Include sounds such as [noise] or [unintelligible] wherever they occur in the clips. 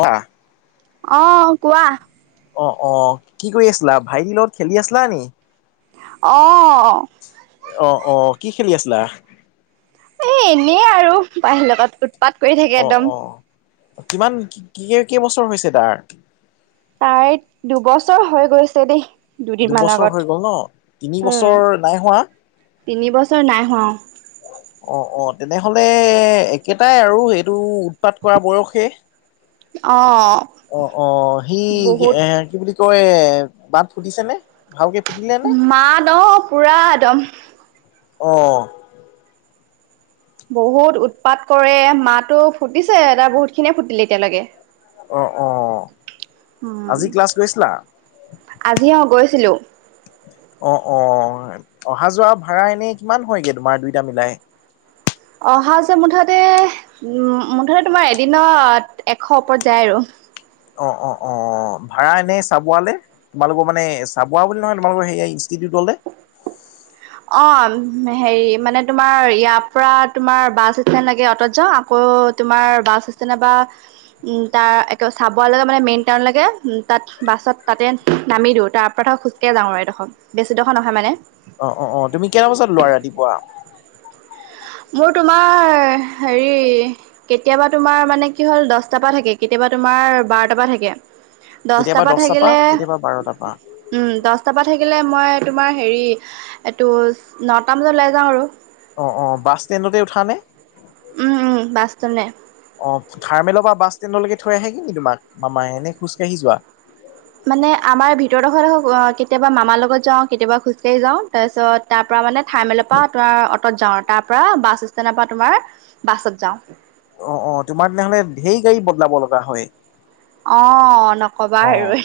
অ আহ অহ কোৱা অ অ কি কৰি আছিলা ভাইটিৰ লগত খেলি আছিলা নি? অ অ অহ কি খেলি আছিলা? এ এনে আৰু বাহিৰ লগত উৎপাত কৰি থাকে অ একদম অ কিমান কি কেই বছৰ হৈছে তাৰ? তাই দুবছৰ হৈ গৈছে দেই। দুদিনমান দুবছৰ আগত হৈ গ'ল ন তিনি বছৰ নাই হোৱা? তিন বছৰ নাই হ অ অ অ তেনেহলে একেটাই আৰু এইটো উৎপাত কৰা বয়সেই। অ অ অ সি বহুত এ কি বুলি কয় মাত ফুটিছে নে ভালকে। ফুটিলে নে মাত ন পুৰা একদম। অহ। বহুত উৎপাত কৰে মাতো ফুটিছে তাৰ বহুত খিনিয়ে ফুটিলে এতিয়ালৈকে। অ অ আজি ক্লাছ গৈছিলা আজি অ গৈছে। আছিলো অ অ অহা যোৱা ভাড়া এনেই কিমান হয়গৈ তোমাৰ দুইটা মিলাই অহা যোৱা মুঠতে- মুঠতে তোমাৰ এদিনত এশ ওপৰত যায় আৰু। অ অ অ অ অ ভাড়া এনে চাবোৱালে তোমালোকৰ মানে চাবোৱা বুলি নহয় তোমালোকৰ সে ইনিটিউটলে [inaudible] অ হেৰি মানে তোমাৰ ইয়াৰ পৰা তোমাৰ বাছ ষ্টেণ্ড লাগে অটত যাওঁ আকৌ তোমাৰ বাছ ষ্টেণ্ড বা তাৰ একে চাবোৱালৈ লগে মানে মেইন টাউনলৈকে তাত বাছত তাতে নামি দিওঁ তাৰ পৰা খোজকাঢ়ি যাওঁ আৰু এইডোখৰ বেছিডোখৰ নহয় মানে অ অ তুমি কেইটা বজাত লোৱা ৰাতিপুৱা মোৰ তোমাৰ হেৰি কেতিয়াবা তোমাৰ মানে কি হ'ল দহটা পৰা থাকে কেতিয়াবা তোমাৰ বাৰটা পৰা থাকে কেতিয়াবা দহটাৰ পৰা থাকিলে কেতিয়াবা বাৰটাৰ পৰা? উম দহটাৰ পৰা থাকিল থাকিলে মই তোমাৰ হেৰি এইটো নটা বজাত ওলাই যাওঁ আৰু। অ অ বাছ ষ্টেণ্ডতে উঠা নে? উম, উম, বাছ ষ্টেণ্ডলে। অ থাৰ্মেলৰ পৰা বাছ লৈকে থৈ আহেগে ন তোমাক মামা এনে খোজকাঢ়ি যোৱা? মানে আমাৰ ভিতৰ দখৰ এইদখৰ কেতিয়াবা মামাৰ লগত যাওঁ। কেতিয়াবা খোজকাঢ়ি যাওঁ। তাৰপিছত তাৰ পৰা মানে থাৰ্মেলৰ পৰা তোমাৰ অটত যাওঁ। তাৰ পৰা বাছ ষ্টেণ্ডৰ পৰা তোমাৰ বাছত যাও। অ অ তোমাৰ তেনেহ'লে ঢেৰ গাড়ী বদলাব লগা হয়। অঁ নক'বা অ', আৰু।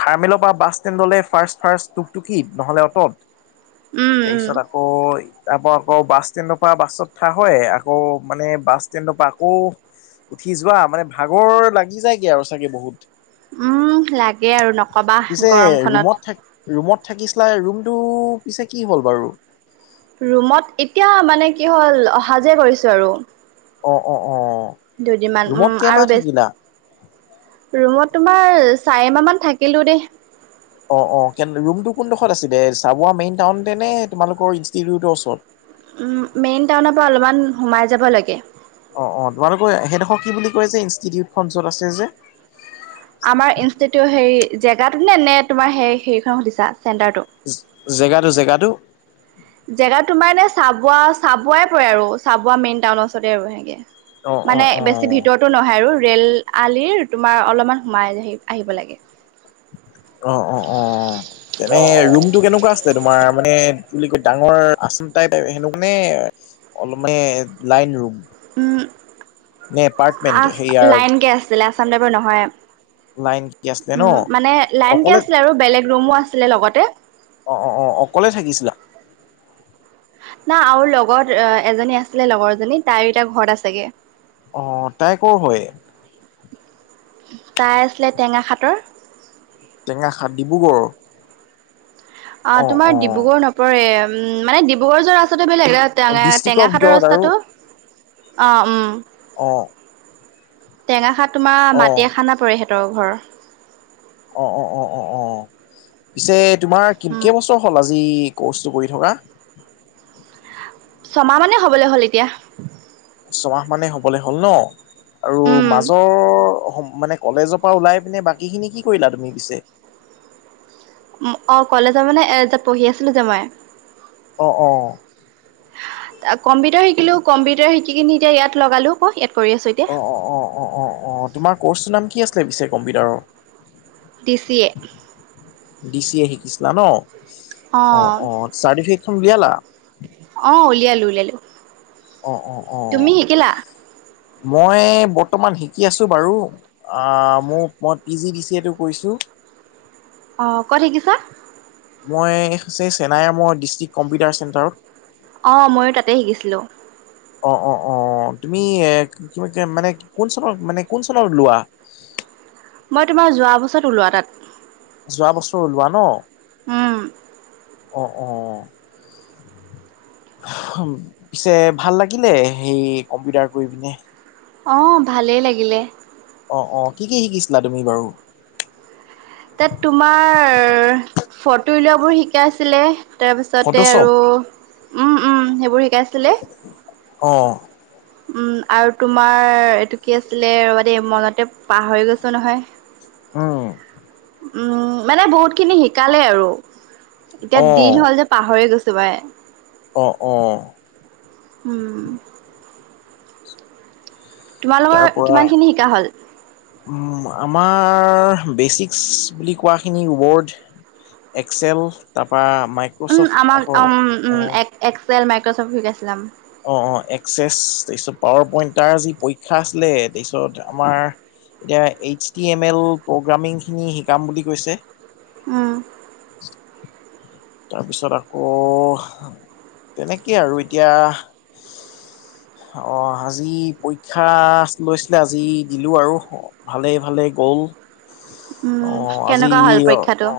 থাৰ্মেলৰ পৰা বাছ ষ্টেণ্ডলে ফাৰ্ষ্ট ফাৰ্ট টুক টুকি নহ'লে অটত উম উম তাৰপিছত আকৌ তাৰপৰা আকৌ বাছ ষ্টেণ্ডৰ পৰা বাছত উঠা হয়। আকৌ মানে বাছ ষ্টেণ্ডৰ পৰা আকৌ উঠি যোৱা মানে ভাগৰ লাগি যায়গে আৰু চাগে বহুত। উম লাগে আৰু নকবা পিছে গৰমখনত ৰুমত থা ৰুমত থাকিছিলা ৰুমটো পিছে কি হ'ল বাৰু? ৰুমত এতিয়া মানে কি হ'ল অহা যোৱা কৰিছোঁ আৰু। অ অ অ দুদিনমান ৰুমত উম কেইমাহ আৰু বেছ থাকিলা ৰুমত তোমাৰ চাৰি মাহমান থাকিলো দেই। অ অ ৰুমটো কোনডোখৰত আছিলে চাবোৱা মেইন টাউনতে নে তোমালোকৰ ইনষ্টিটিউটৰ ওচৰত? উ মেইন টাউনৰ পৰা অলপমান সোমাই যাব লাগে। অ অ তোমালোক সেইডোখৰ কি বুলি কয় যে ইনষ্টিটিউট খন ওচৰত আছে যে? আমাৰ ইনষ্টিতিউত হেৰি জেগাটো নে নে তোমাৰ স হেৰিখন সুধিছা। চেণ্টাৰটো জেগাটো -জেগাটো। জেগাত তোমাৰ এনে চাবোৱা- চাবুৱাই পৰে আৰু চাবুৱা মেইন টাউনৰ ওচৰতে আৰু সেনেকে অ অ মানে বেছি অ ভিতৰতো নহয় আৰু ৰেল আলিৰ তোমাৰ অলপমান সোমাই আহি আহিব লাগে। অ অ অ তেনে ৰুমটো কেনেকুৱা আছে তোমাৰ মানে বুলি ক ডাঙৰ আচন টাইপ সেনোনে অলপ মানে লাইন ৰুম উম নে এপাৰ্টমেন্ট আ সেয়াৰ লাইন কে আছিলে আসাম টাইপৰ নহয় লাইন কি আছিলে ন উম মানে লাইনকে অকলে আছিলে আৰু বেলেগ ৰুমো আছিলে লগতে। অ অ অ অকলে থাকিছিলা। না আৰু লগৰ এজনী আছিলে লগৰ জনী তাই এতয়া ঘৰত আছেগে অ তাই কৰ হয়। তাই আছিলে টেঙা খাটৰ টেঙাখাত ডিব্ৰুগড় অ তোমাৰ ডিব্ৰুগড় নপৰে উম মানে ডিব্ৰুগড় যোৱা ৰাস্তাত বেলেগ এ টেঙা ডিষ্ট্ৰিক্টৰ -টেঙা খাটৰ ভিতৰত আৰু ৰাস্তাটো অ উম। অ টেঙা খাৰ তোমাৰ অ মাটি এ খানা পৰে হিঁতৰ ঘৰৰ অ অ অ অ অ পিছে তোমাৰ উম কিনকেই বছৰ হ'ল আজি- কৰ্চটো কৰি থকা। ছমাহ মানেই হ'বলৈ হ'ল এতিয়া ছমাহ মানে হ'বলে হ'ল ন আৰু উম মাজৰ সময় মানে কলেজৰ পৰা ওলাই পিনে বাকী খিনি কি কৰিলা তুমি পিছে। অঁ কলেজৰ মানে তাত পঢ়ি আছিলোঁ যে মই। অ অ। কম্পিউটাৰ শিকিলো কম্পিউটাৰ শিকি কিনি এতিয়া ইয়াত লগালো ক ইয়াত কৰি আছো এতিয়া অ অ অ অ অ অ তোমাৰ ক'ৰ্চটো নাম কি আছিলে পিছে কম্পিউটাৰৰ DC A D C A শিকিছিলা ন অ অ চাৰ্টিফিকট উলিয়ালা। অ উলিয়ালো লালো। অ অ অ মই বৰ্তমান শিকি আছোঁ বাৰু মোক মই পি জি ডি চি এটো কৰিছোঁ। উ অ ক'ত শিকিছা মই হৈছে চেনাইমৰ ডিষ্ট্ৰিক্ট কম্পিউটাৰ চেণ্টাৰত অঁ ময়ো তাতে শিকিছিলোঁ অ অ অ তুমি এ কি মানে কোন চনৰ মানে কোন চনৰ লোৱা। [inaudible] মই তোমাৰ যোৱা বছৰত ওলোৱা তাত যোৱা বছৰ ওলোৱা ন উম অ অ পিছে ভাল লাগিলে সেই কম্পিউটাৰ কৰি পিনে। অ ভালেই লাগিলে। অ অ কি কি শিকিছিলা তুমি বাৰু? তাত তোমাৰ ফটো উলাবোৰ শিকাইছিলে তাৰপিছতে ফটোশ্বপ আৰু সেইবোৰ শিকাইছিলে। অঁ উম আৰু তোমাৰ এইটো কি আছিলে ৰবা দেই মনতে পাহৰি গৈছো নহয়। উম উম মানে বহুত খিনি শিকালে আৰু, এতিয়া অ', দিন হ'ল যে পাহৰি গৈছ। চবাই। অ অ। উম। তোমালোকৰ তাৰ পৰা কিমান খিনি শিকা হ'ল উম। আমাৰ বেচিক্স বুলি কোৱাখিনি বৰ্ড। এক্সেল তাৰপা। উম মাইক্ৰ'চফ্ট আমাক আকৌ উম উম অ', এক্সেল মাইক্ৰচফ্ট শিকাই আছিল। অ অ এক্সেছ তাৰপিছত পাৱাৰ পইণ্টাৰ যি পৰীক্ষা আছিলে তাৰপিছত আমাৰ। এতিয়া H T M L programming খিনি শিকাম বুলি কৈছে। উ। তাৰপিছত আকৌ, তেনেকেই আৰু এতিয়া। হয়। অঁ আজি পৰীক্ষা লৈছিলে আজি দিলোঁ আৰু ভালে ভালে গ'ল। উম অ আজি কেনেকুৱা হ'ল পৰীক্ষাটো অ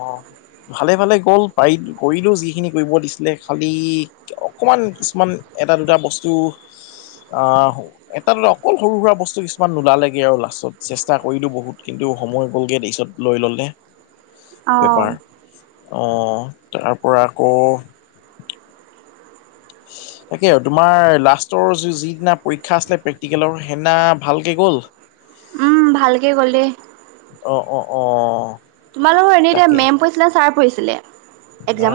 ভালে ভালে গ'ল পাৰি। কৰিলেও যিখিনি কৰিব দিছিলে খালী অকণমান কিছুমান এটা দুটা বস্তু। আহ এটা দৰে অকল সৰু সুৰা বস্তু কিছুমান নোলালেগে আৰু লাষ্টত চেষ্টা কৰিলো বহুত কিন্তু। সময় গ'লগে তাৰিছত লৈ ল'লে। অঁ। পেপাৰ [unintelligible] অ তাৰ পৰা আকৌ। উ। তাকে তোমাৰ লাষ্টৰ য যিদিনা পৰীক্ষা আছিলে প্ৰেক্টিকেলৰ সেইদিনা ভালকে গ'ল। উম ভালকে গলে। অ অ অ। তোমালোকৰ এনেই এতিয়া তাকেই। মেম পৰিছিলে ছাৰ পৰিছিলে। অ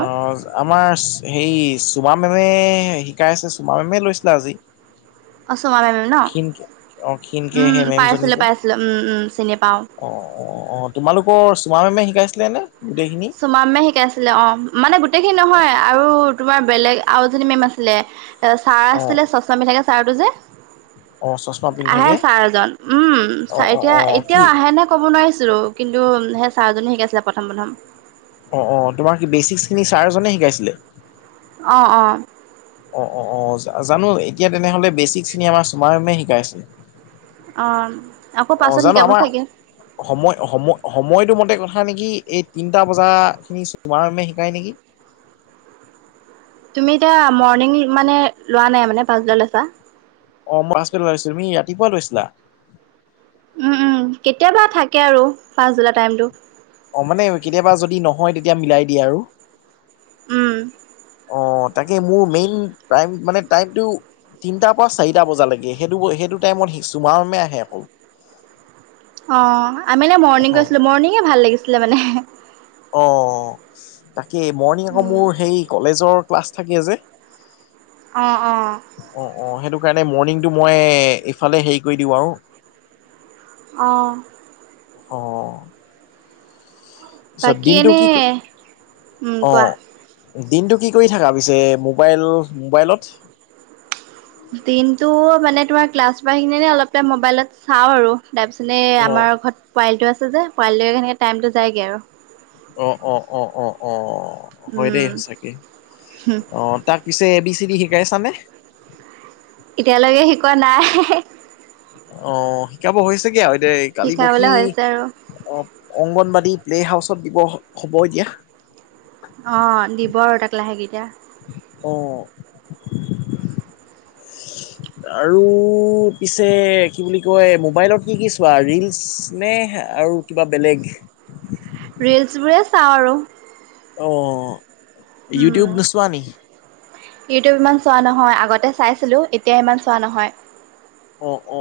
আমাৰ হে। চুমা মেমে শিকাই আছে চুমা মেমে লৈছিলে আজি। চমা মেম ন ক্ষীণকে অ ক্ষীণকে উম সেই মেমজনী পাইছিলো যে। পাইছিলো উম উম চিনি পাওঁ। অ অ অ তোমালোকৰ চুমা মেমে শিকাইছে। চুমামে শিকাইছিলে অ মানে গোটেইখিনি নহয় আৰু তোমাৰ। বেলেগ আৰুজনী মেম আছিলে এ ছাৰ অ আছিলে চচমা মিলাকাকে ছাৰটো যে। অ। চশমা আহে পিন্ধাকে চাৰজন উম অ অ এতিয়া অ এতিয়াও কি আহে নে ক'ব নোৱাৰিছো কিন্তু। চাৰওজনী শিকাই আছিলে প্ৰথম প্ৰথম। অঁ অ তোমাৰ বেচিকখিনি ছাৰজনে শিকাইছিলে। আহ অ। অ অ অ জানো এতিয়া তেনেহ'লে বেচিক চিনি আমাৰ চুমাইুমে শিকাইছে। অ আকৌ অ পাছত জানো শিকাব আমাৰ চাগে। সময় সময় সময়টো মতে কথা নেকি? এই তিনিটা বজা খিনি চমাৰমে শিকায় নেকি। তুমি এতিয়া মৰ্ণিং মানে লোৱা নাই মানে পাছডালৈ চা। অ মই আজ পেল লছিলো তুমি ৰাতিপুৱা লৈছিলা। উম উম কেতিয়াবা থাকে আৰু পাচ জুলাই টাইমতটো। অ মানে কেতিয়াবা যদি নহয় তেতিয়া মিলাই দিয়ে আৰু। উম। অ তাকে মোৰ মেইন টাইম মানে টাইমটো। তিনটাৰ পৰা চাৰিটা বজালৈকে সেইটো সেইটো টাইমত চুমাৰমে আহে অকল। অ আমি নে অ মৰ্ণিং গৈছিলো মৰ্ণিঙে ভাল লাগিছিলে মানে। অ তাকে মৰ্ণিং আকৌ মোৰ সেই কলেজৰ ক্লাছ থাকে যে। অঁ অঁ। অ অ সেইটো কাৰণেই মৰ্নিং টো মই এই ফালে হেৰি কৰিছিলো আৰু অ অ তাৰপিছত বাকী দিনটো এনে কিক উম অ কোৱা। দিনটো কি কৰি থকা পিছে মোবাইল মোবাইলত- দিনটো মানে তোমাৰ ক্লাছ বা খিনি অলপ মবাইলত চাওঁ আৰু- তাৰপিছতে এই অ', আমাৰ ঘৰত পোৱালিটো আছে যে পোৱালিটোৱে সনেকৈ টাইমটো যায়গৈ আৰু- অ অ অ অ অ হয় দেই উম সঁচাকে- অ তাক পিছে এ বি চি দি শিকাইছানে? এতিয়ালৈকে শিকোৱা নাই। অ', শিকাব হৈছেগে আৰু এতিয়া কালি পৰহি। শিকাবলৈ হৈছে আৰু অংগনবাদী প্লে হাউচত দিব হ'ব এতিয়া। অ দিব আৰু তাক লাহেকে এতিয়া। অঁ আৰু পিছে কি বুলি কয় মোবাইলত কি কি চোৱা ৰিলচ নে। আৰু কিবা বেলেগ। ৰিলচবোৰে চাওঁ। আৰু অ ইউটিউব উম নোচোৱা নি- ইউটিউব ইমান চোৱা নহয় আগতে চাইছিলোঁ এতিয়া ইমান চোৱা নহয়। অ অ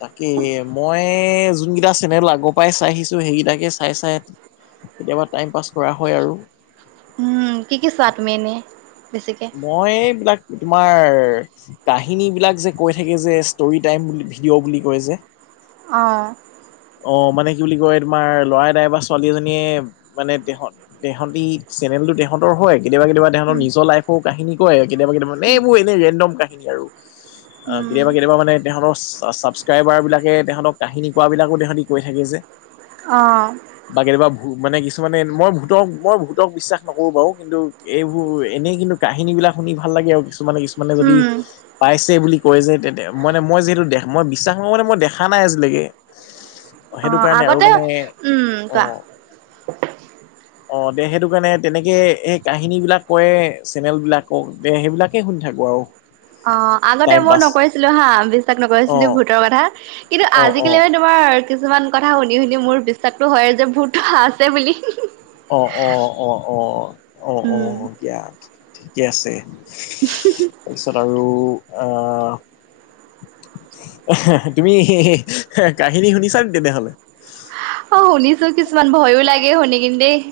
তাকেই মই- যোনকেইটা চেনেল আগৰ পৰাই চাই আহিছো সেইকেইটাকে চাই চাই। কেতিয়াবা টাইম পাছ কৰা হয় আৰু- উম কি কি চোৱা তুমি এনেই- বেছিকে? মই এইবিলাক তোমাৰ কাহিনী বিলাক যে কৈ থাকে যে ষ্টৰি টাইম বুলি ভিডিঅ' বুলি কয় যে আহঁ- অ মানে কি বুলি কয় তোমাৰ ল'ৰাদাই বা ছোৱালী এজনীয়ে মানে তেহত তেহঁততি চেনেল- তেহঁতৰ হয় কেতিয়াবা কেতিয়াবা তেহঁতৰ উম, নিৰ লাইফৰ কাহিনী কয় কেতিয়াবা কেতিয়াবা উম, এইবোৰ এৰেণ্ডম কাহিনী আৰু অ উম, কেতিয়াবা কেতিয়াবা মানে তেহঁতৰ ছাবস্ক্ৰাইবাৰ বিলাকে তেহঁতক কাহিনী কোৱা বিলাকো- কৈ থাকে যে অ', বা কেতিয়া বা ভো- মানে কিছুমানে মই ভূতক মই ভূতক বিশ্বাস নকৰোঁ বাৰু কিন্তু এইবোৰ এনেই কিন্তু কাহিনীবিলাক- শুনি ভাল লাগে আৰু কিছুমানে কিছুমানে যদি উম, পাইছে বুলি- কয় যে তে মানে মই যিহেতু দেখ মই বিশ্বাস কৰো মানে মই দেখা নাই আজিলৈকে- অ সেইটো কাৰণে আৰু মানে উম, অ কোৱা? আহ- দে সেইটো কাৰণে তেনেকৈ সেই কাহিনীবিলাক কৰেয় চেনেলবিলাকক দে সেইবিলাকেই শুনি থাকোঁ আৰু অ আগতে টাইম মই পাছ নকৰিছিলো হা বিশ্বাস অ নকৰিছিলো ভূতৰ কথা কিন্তু অ অ আজিকালি মানে তোমাৰ- কিছুমান কথা শুনি শুনি মোৰ বিশ্বাসতটো হয় যে ভূতো আছে বুলি হি হি- অ অ অ অ অ অ উম, দিয়া ঠিকে আছে। তাৰপিছত আৰু আহ- তুমি কাহিনী শুনিছাে তেনেহলে- অ শুনিছো কিছুমান ভয়ো লাগে শুনি কিন্ত দেই-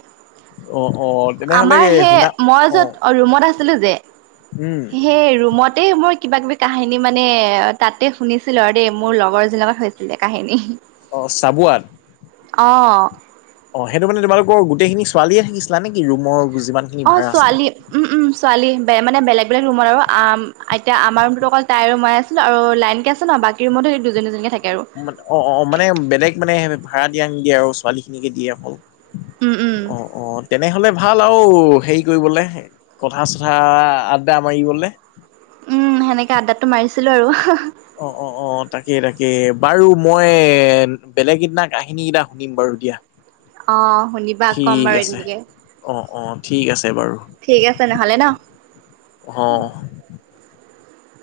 অ অ তেনেহলে আমাৰ সেই শুনা মই অ য'ত ৰুমত আছিলো যে উম সেই ৰুমত- ততে মই কিবা কিবি কাহিনী মানে তাতে শুনিছিলো আৰু দেই মোৰ লগৰজন লগত হৈছিলে কাহিনী অ চাবুৱাত অঁ অ সেইটো মানে তোমালোকৰ গোটেইখিনি ছোৱালীয়ে থাকিছিলা নেকি ৰুমৰ। যিমান খিনি অ ভাড়া আছিলে? ছোৱালী উম উম ছোৱালী বে মানে বেলেগ বেলেগ ৰুমৰ আৰু আ এতিয়া আমাৰ ৰুমটো অকল তাইৰো মাই আছিল আৰু লাইন কে আছে ন বাকী ৰুমতো সেই দুজনীজনীকে থাকে আৰু অ অ মানে বেলেগ মানে ভাড়া দিয়া নিদিয়ে আৰু ছোৱালী খিনিকে দিয়ে অকল উম উম অ অ তেনেহলে ভাল আৰু হেৰি কৰিবলৈ কথা চথা আড্ডা মাৰিবলে উম সেনেকে আদ্ডাতটো মাৰিছিলো আৰু অ অ অ তাকে তাকে বাৰু মই বেলেগ এদিনা কাহিনী কেইটা শুনিম বাৰু দিয়া অ শুনিবা কম ঠিক বাৰু আছে এদিনকে অ অ ঠিক আছে বাৰু আছে নহ'লে ন অ।